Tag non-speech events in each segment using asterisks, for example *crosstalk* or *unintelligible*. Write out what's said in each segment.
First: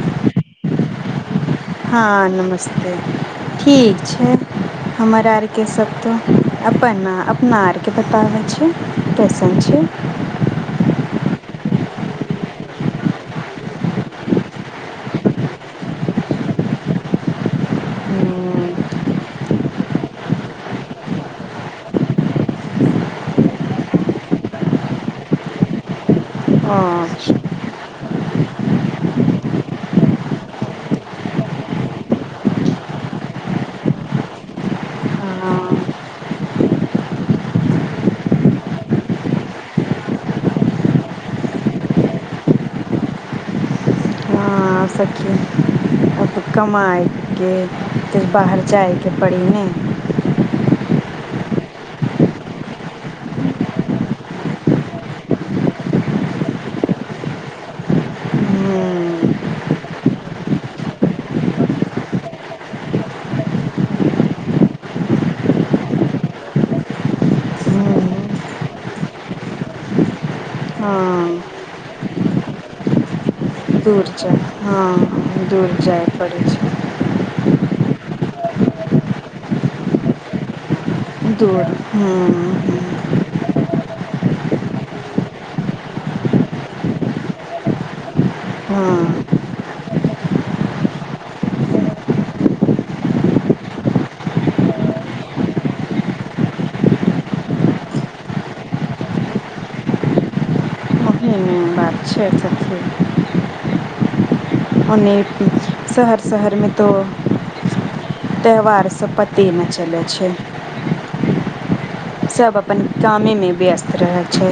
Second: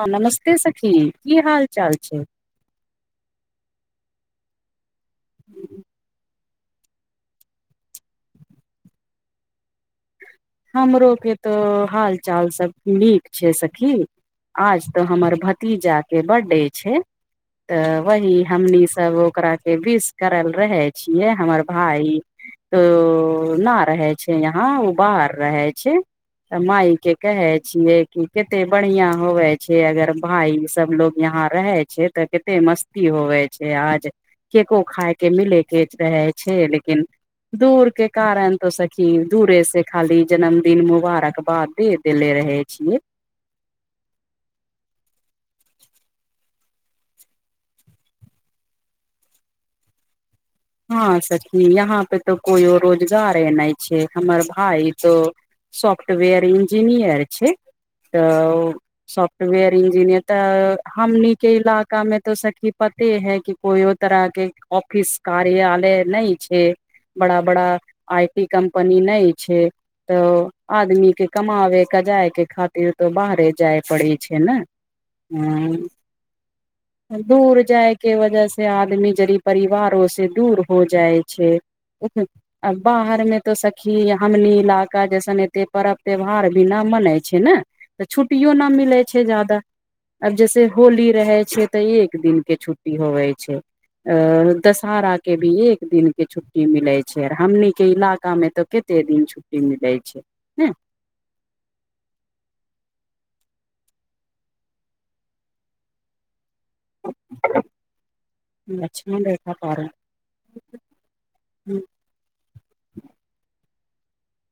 हँ नमस्ते सखी की हाल चाल छै हँ नमस्ते ठीक छै हमर आर केँ सभ तऽ अपन अपना आरके बताबै छी कैसन छै हमरोे के तऽ हाल चाल सब नीक छै सखी आज तऽ हमर भतीजा कऽ बर्थडे छै तऽ वही हमनी सब ओकरा के विस करल रहे छियै हमर भााय नऽ रहे छै यहा ओ बाहर रहे छै तऽ मााय हँ के कहे छै छियै कि कते बढ़िया होवे छै अगर भााय सब लोग यहाँ रहे छै तऽ कते मस्त होवे छै आज केको खाायके मिले के रहै छै लेकिन दूर के कारण तऽ सखी दूरे से खाली जन्मदिन मुबारक बाद दे देेले रहे छियै अहाँ सखी ओतऽ कमाायके तऽ बाहर जाइके पड़ी ने हँ सखी यहाँ पे तऽ कोइो रोजगारे नहि छै हमर भााय तो सॉफ्टवेयर इंजीनियर छै तऽ सॉफ्टवेयर इंजीनियर तऽ हमनी के इलाका में तो सखी पते है कि कोइ ओ तरह कऽ ऑफिस कार्यलय नऽ छै बड़ा बड़ा आई टी कम्पनी नहि छै तऽ आदमी कऽ हँ कमाबे कजए के खातिर तो बाहरे जाय दूर पड़ै जा छै ने हँ दूर ह जाइ पड़ै छै दूर जायके वजह से आदमी जरी परिवारो से दूर हो हो जाइ छै दूर हँ बाहर मे तो सखी हमनी इलका जैसन एते पर्व त्योहार भी नऽ मनाइ छै नऽ तऽ छुट्टियो नऽ मिलै छै हँ ज्यदा। आब जैसे होली रहै छै तऽ एक दििन कऽ छुट्टी होवै छै अ दस दसहारा के भी एक दिन के छुट्टी मिले छैर हमनी के इलाका में ते कते दिन छुटी मिले छै नऽ अच्छा अच्छा ठिक *unintelligible* ओने शहर शहरमे *unintelligible* तऽ त्यौहारसँ अच्छा पते देखा नऽ पार चलै छै। सब *unintelligible* अपन कामेमे व्यस्त रहै छै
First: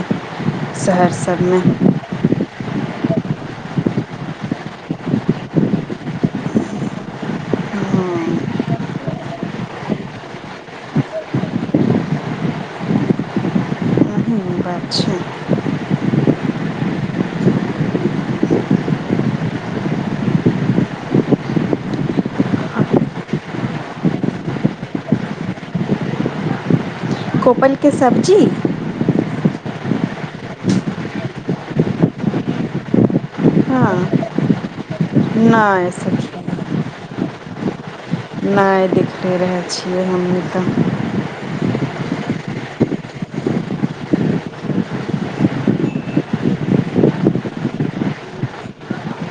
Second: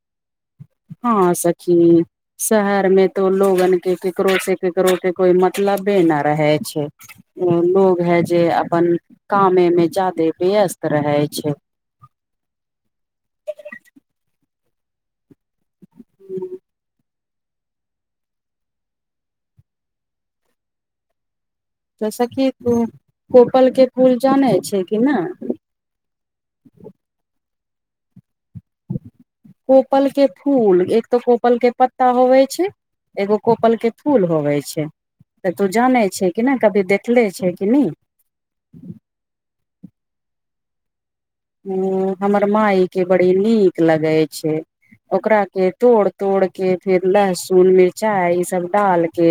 शहर हँ सबमे। सखी शहर में तो लोगन कऽ केकरो से केकरो के कोई मतलबे न रहे छै। लोग हां है जे अपन कामे में ज्यदे व्यस्त रहे छै। अहीी बात छै *unintelligible* *unintelligible* *unintelligible* सखी कोपल के फूल जानै छै कि नहि? कोपलके सब्जी? कोपल के फूल एक तऽ कोपल के पत्ता होवे छै। एगो कोपल कऽ हां फूल होवे छै। तऽ तू नै जानै छ कि नहि कभी देखले छै कि नहि। नहि देखखलने रहै छियै हमूँ तऽ। हू हमर मााय के बड़ी नीक लगै छै। ओकरा के तोड़ तोड़ के फेर लहसुन मिरचाइ ई सब डालके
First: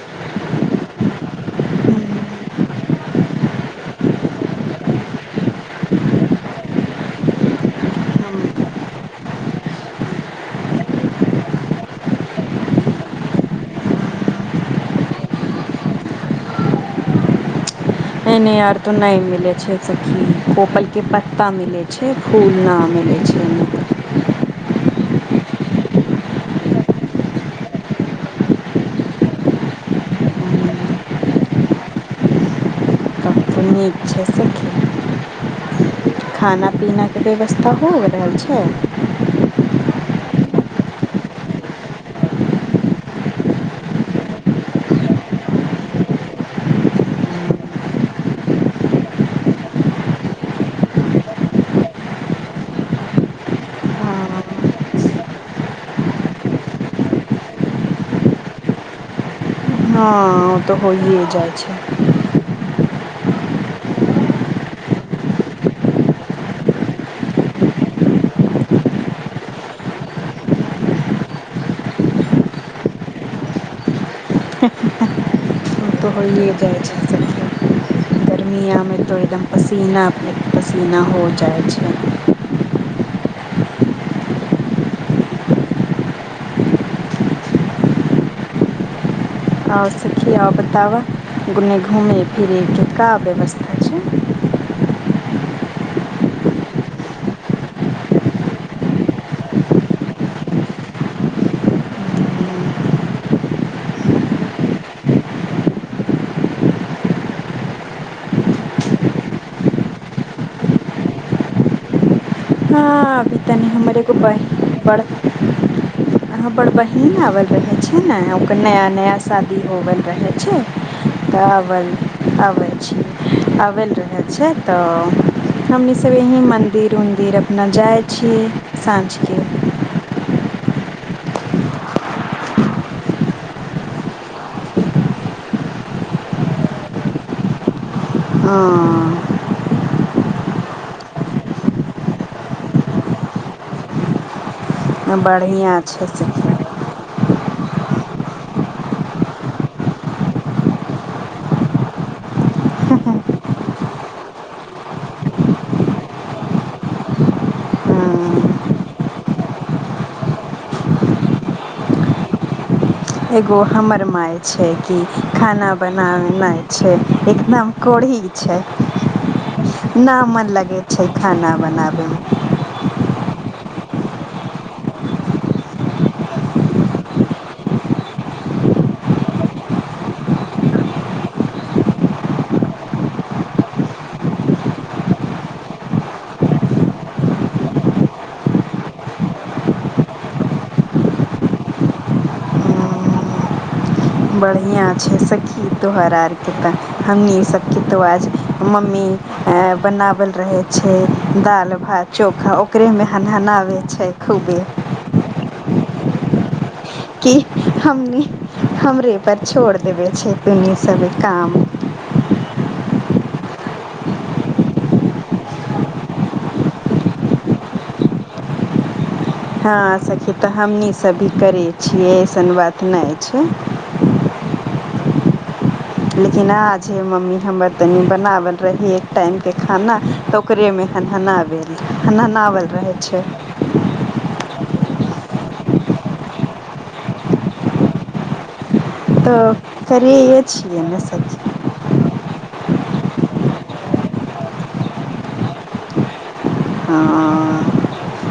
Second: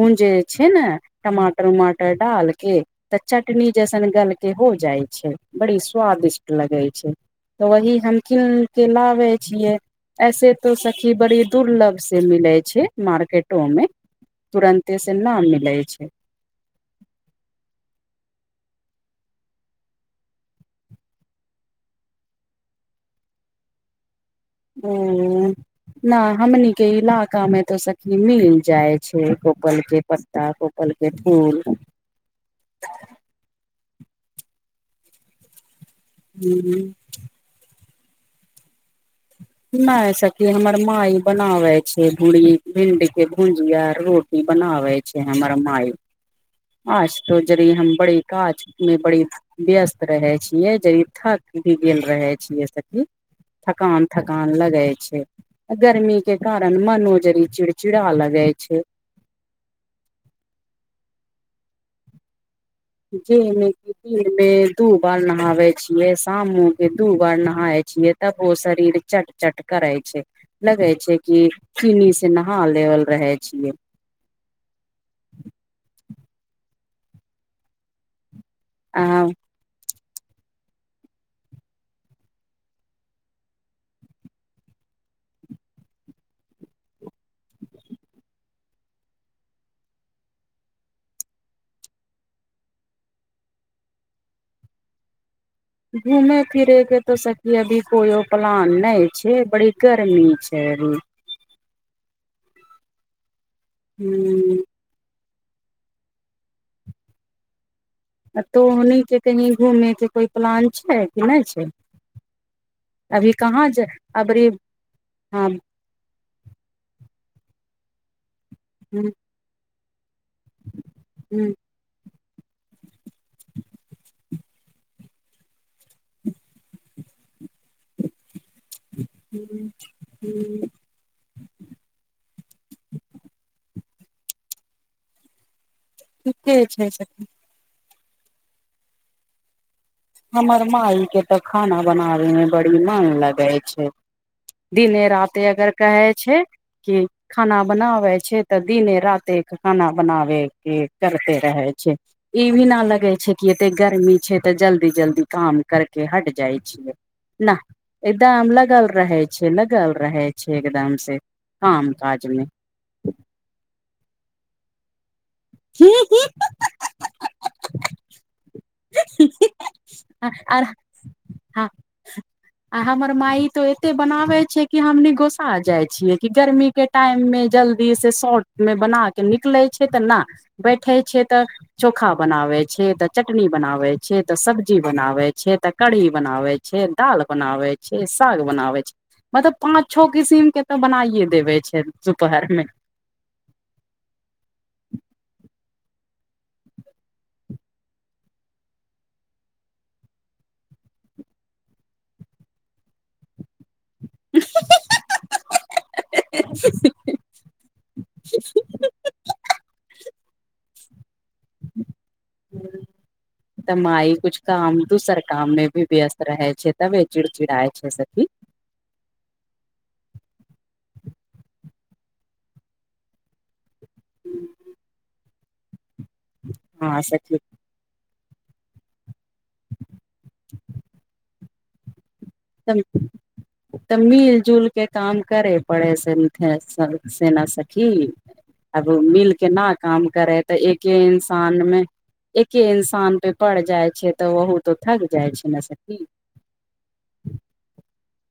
गुनजे छै नऽ टमाटर उमाटर डालके। तऽ चटनी जैसन गलके हो जाइ छै बड़ी स्वादिष्ट लगै छै। तऽ वही हम कीन कऽ लाबै छियै। ऐसे तो सखी बड़ी दुर्लभ से मिले छै मार्केटो में। तुरन्ते स न मिलै छै। एने आर तऽ नहि मिलैत छै सखी पोपल केँ पत्ता मिलै छै। फूल ना मिले छै एनै *unintelligible* न हमनी केँ इलाका मे तऽ सखी मिल जाय छै कपोल केँ पात पत्ता कोपल केँ फूल *unintelligible* खाना पीना कऽ व्यवस्था हो रहल छै। नै सखी हमर माई बनावे छै भिंडी केँ भुजिया रोट ई बनाबै छै हमरा माइ आज तो जरी हम बडी काज म बड़ी व्यस्त रहै छियै जरी थाक भी गेल रहै छियै सखी थकान हां थकान हां लगै छै। गर्मी कें कारण मनो जरी चिड़चिड़ा लगे छै। हँ ओ तऽ होइए जाइ छै। जे मे कि दिन मे दू बार नहाबे छिये शामो केँ दू बार नहाय छिये। तबो शरीर चट चट करै छै। लगे छै कि चीनी से नहा लेवल रहे छियै। *unintelligible* तऽ होइ जाइ छै सबके गर्मियामे आ तऽ एकदम पसीना अपने पसीना हो जाइ छै। आओ सखी आउ बताब घुमै फिरै कऽ का व्यवस्था छै। घूमे फिरे कऽ तो सखी अभी कोइय प्लान नहि छै बड़ी गर्मी छै अभी। *unintelligible* तोहनी केँ कही घूमे केँ कोई प्लान छै कि नैछै। *unintelligible* हमर अबरी हँ बहीन आब बला छै नै ओकर नया हूं नया। शादी होवल रहै छै तऽ हूं आबल अबै छी। आबल रहै छै तऽ हमनी सब यही मन्दिर उन्दिर न जाइ छी। साँझके *unintelligible* ठीके छै सखी *unintelligible* हमर मार केँ तऽ खाना बनाबे मे बड़ी मन लगे छै। दिने राते अगर बढ़िआँ कहै छै सखी कि। खाना बनाबै छै तऽ दिने राते खाना बनाबे केँ करते रहै छै। ई भी ना लगे छै कि एते गर्मी छै तऽ जल्दी। जल्दी जल्दी काम करके हट जाइ छीऐ। ना एकदम हँ लगल रहै छै लगल रहै छै एकदम से। काम काज मे। एगो हमर माइ छै कि खाना बनाबना नै छै एकदम कोढ़ी छै। *inaudible* ना मन आर लगे छै खाना बनाबे मे। आ हमर माइ तऽ एते बनावे छै कि हमनी गोसा जाय छ छियै कि गर्मी केँ टाइम मे जल्दी से शॉर्ट मे बना केँ निकले छै तऽ ना बैठे छिये त चोखा बनावे छिये त च टनी बनावे छै ते सब्जी बनावे छै ते कढ़ी बनावे छै दाल बनावे छै साग बनाबै छै मतलब पाँच छओ किसिम के तऽ बनाइे देबे छै दुपहर मे बनाबैमे बढ़िआँ छै सखी तोहर आरके त हमनी सबके तो आज मम्मी बनावल रहै छै दाल भात चोखा ओकरेमे हनहना आबैत छै। *unintelligible* की हमनि हमरे पर छोड़ देबे छै दुन्नि सब काम *inaudible* त माइ कुछ काम दोसर काम मे भी व्यस्त रहै छै तबे चिड़चिड़ाय छै सखी हँ सखी त हमनी सब भी करै छियै ऐसन बात नहि छै। *inaudible* लेकिन अहाँ हँ छै सखी मम्मी हमर तनी बनावत रहिये एक टाइम के खाना तऽ ओकरे मे हन हनाबे हन हनावल रहै छै त मिल जुलके काम करे पड़े से थे से ना सखी। *inaudible* आब तऽ मिलके न काम करै करिये ह तऽ छियै एके ने सखी इंसान मे एके इंसान पे पड़ जाय छै तऽ ओहू तो थक जाय छै ने सखी हँ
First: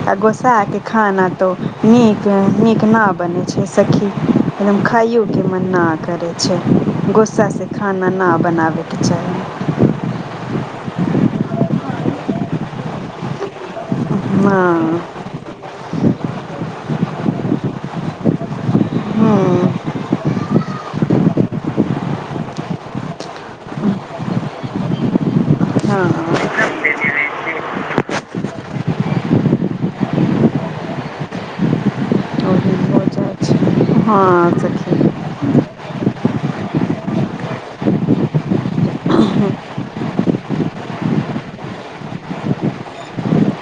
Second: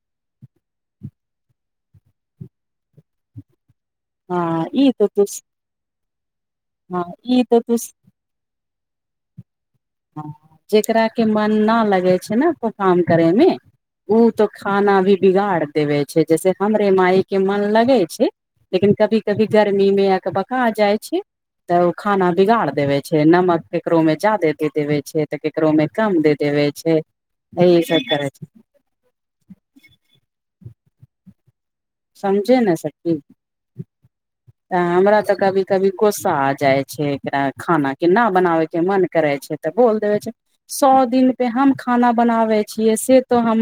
आ गोसाइ के खाना तो नीक नीक ना बने छै सखी। हँ एकदम ई तो तू खाइयो के मन न करै छै हँ ई गोस्सा तो से तू खाना। ना बनाबै के चाही। ह जेकरा के मन न लगे छै ने को काम करे मे। ओ त खाना हँ भी बिगाड़ देबे छै जैसे हमरे माय के मन लगे छै। लेकिन कभी कभी हँ गर्मी मे अकबका जाइ छै। त ओ खाना बिगाड़ देवे छै नमक केकरों मे जादे। दे देबे छै त केकरो मे हँ कम दे देवे छै यह सब करै छै। समझे ओही न हो सखी। जाइ छै हँ तें सखी हमरा त कभी कभी गोस्सा आ जाइ छै एकरा खाना केना बनाबे के मन करे छै त बोल देबे छै। सौ दिन पे हम खाना बनाबै छियै से त हम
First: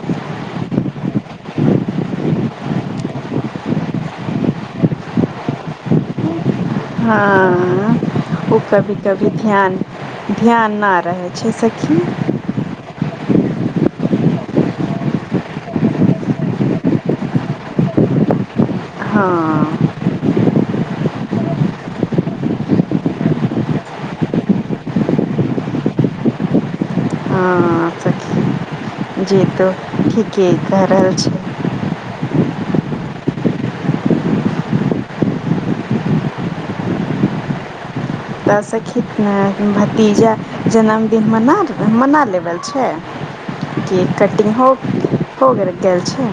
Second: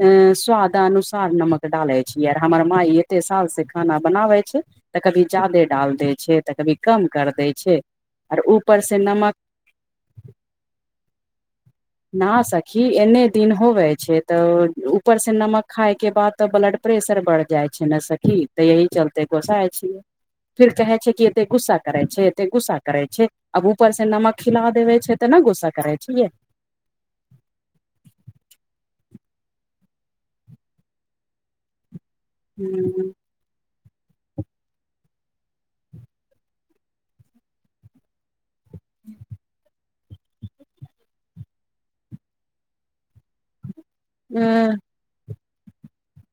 तें स्वादनुसार नमक डाले छी हमर माय एते साल से खाना बनावे छै त कभी जादे डाल दे छै त कभी कम कर दै छै हँ आर ओ ऊपर कभी से कभी नमक ध्यान ध्यान न रहय छै सखी ना सखी एन्ने दिन होबे छै त ऊपर सँ नमक खााय के बाद त ब्लड प्रेशर बढ़ जाय छै ने सखी त यही हँ चलते गोसाय छै फिर कहै छै कि एते गुस्सा करै छै एते गुस्सा करै छै आब ऊपर से नमक खिला देबे छै त ने गुस्सा करै छियै हँ सखी जे त ठीके क रहल छी हूँ त सखी भतीजा जन्मदिन मना मना लेबल छै केक कटिंग हो होगल छै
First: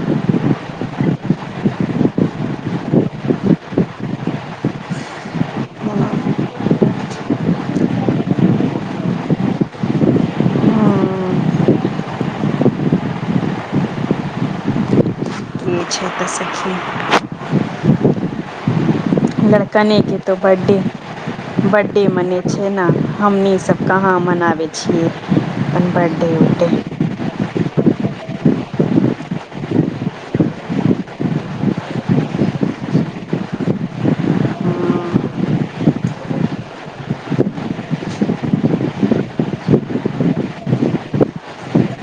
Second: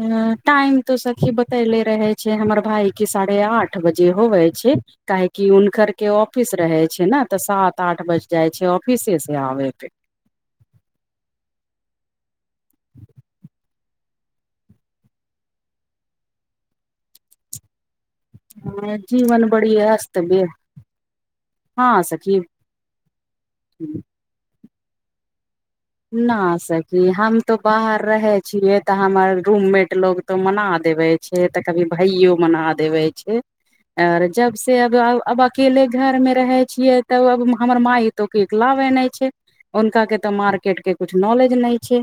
टाइम तो सखी बतले रहे छै हमर भाय कऽ साढ़े आठ बजे होवे छै। काहेकि हुनकर हम्म, केँ ऑफिस रहे छै न तऽ सात आठ बज जाय छै ऑफिसे से आबे पे। *unintelligible* *unintelligible* लड़कनै केँ अस्त तऽ बे बर्थडे हँ बर्थडे मने सखी छै ना हमनी सब कहाँ मनाबै छियै बर्थडे ना उर्डे सखी हम तो बाहर रहे छिये तऽ हमर रूममेट लोग तो मना देवे छै। तऽ कभी भाइयो मना देबे छै। और जब से अब हम्म, अब अकेले घर में रहे छीयै तब अब हमर मा तो केक लाबै नै छै हुनका केँ तऽ मार्केट केँ कुछ नॉलेज नै छै।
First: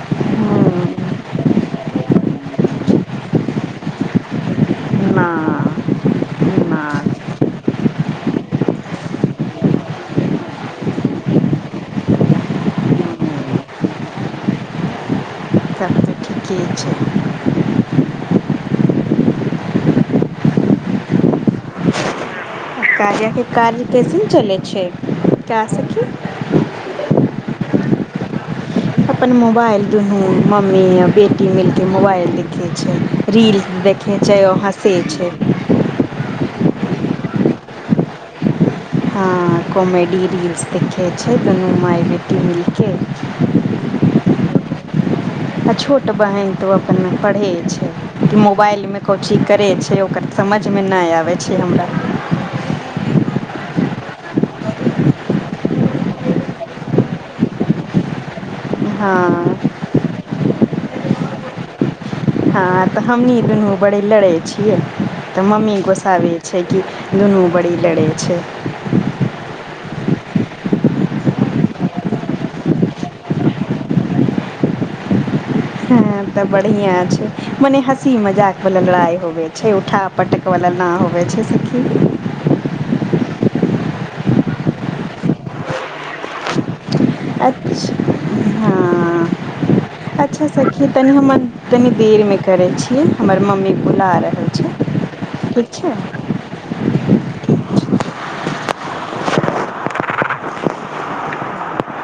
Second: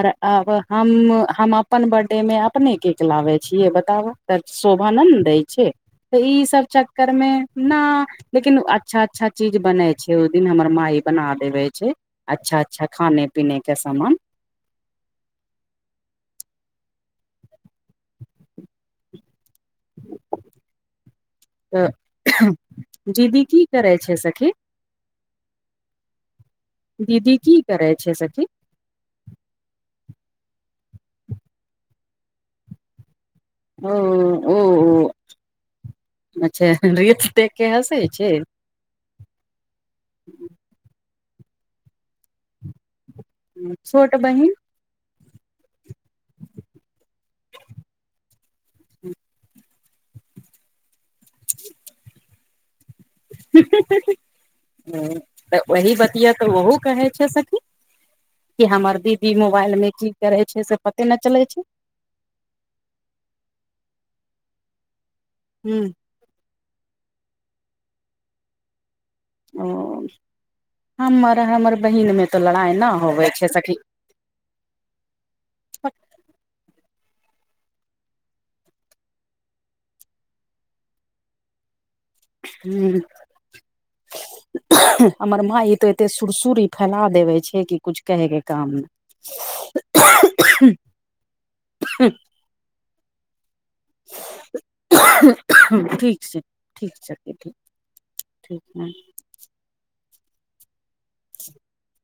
आर आब हम हूँ हम अपन बर्थडे मे अपने केक लाबै छियै बताबऽ। तऽ शोभा न नै दै छै नहि तऽ ई सब चक्कर नहि मे ना लेकिन अच्छा अच्छा चीज बनै छै ओ दिन हमर माइ बना देवे छै अच्छा अच्छा खाने पीने केँ समामान। *unintelligible* तऽ आ *inaudible* दीदी कार्याके की कार्य करै छै कैसन सखी। *inaudible* चलै छै कै सखी दीदी की करै छै सखी। अपन मोबाइल दुनू मम्मी आ बेटी मिल केँ मोबाइल देखइ छै। रील ओ देखै छै ओ और हँसै ओ छै अच्छा रील्स देख केँ हँसै छै। हँ कॉमेडी रील्स देखै छै दुनू माय बेटी मिल केँ *inaudible* छोट बहिन। आ छोट बहन तऽ अपन पढ़ै छै कि मोबाइलमे को चीज करै छै ओ समझमे नै आबै छै हमरा। *unintelligible* *inaudible* ओही बत तऽ ओहो कहै छै सखी। कि हमर दीदी हँ मोबाइल में की करे छै से पते नै चले छै। ह तऽ हमनी दुनू बड़े लड़े छीयै तऽ मम्मी गोसा बे छै कि दुनू बड़ी लड़ै छै। ओ *inaudible* हमर हमर बहिनमे तऽ लड़ाइ नहि होबै छै सखी तऽ बढ़िया छै मने हँसी मजाक वाल लड़ाई होवे छै उठ पटकवला ना होबै छै सखी। *unintelligible* हमर माई तऽ एते सुरसुर ई फैला देबे छै कि अच्छा कुछ कहे केँ काम हँ अच्छा सखी तनि हम तनि देरमे करै छियै हमर मम्मी बुला रहल छै ठीक छै ठीक छै सखी *inaudible* ठीक *inaudible*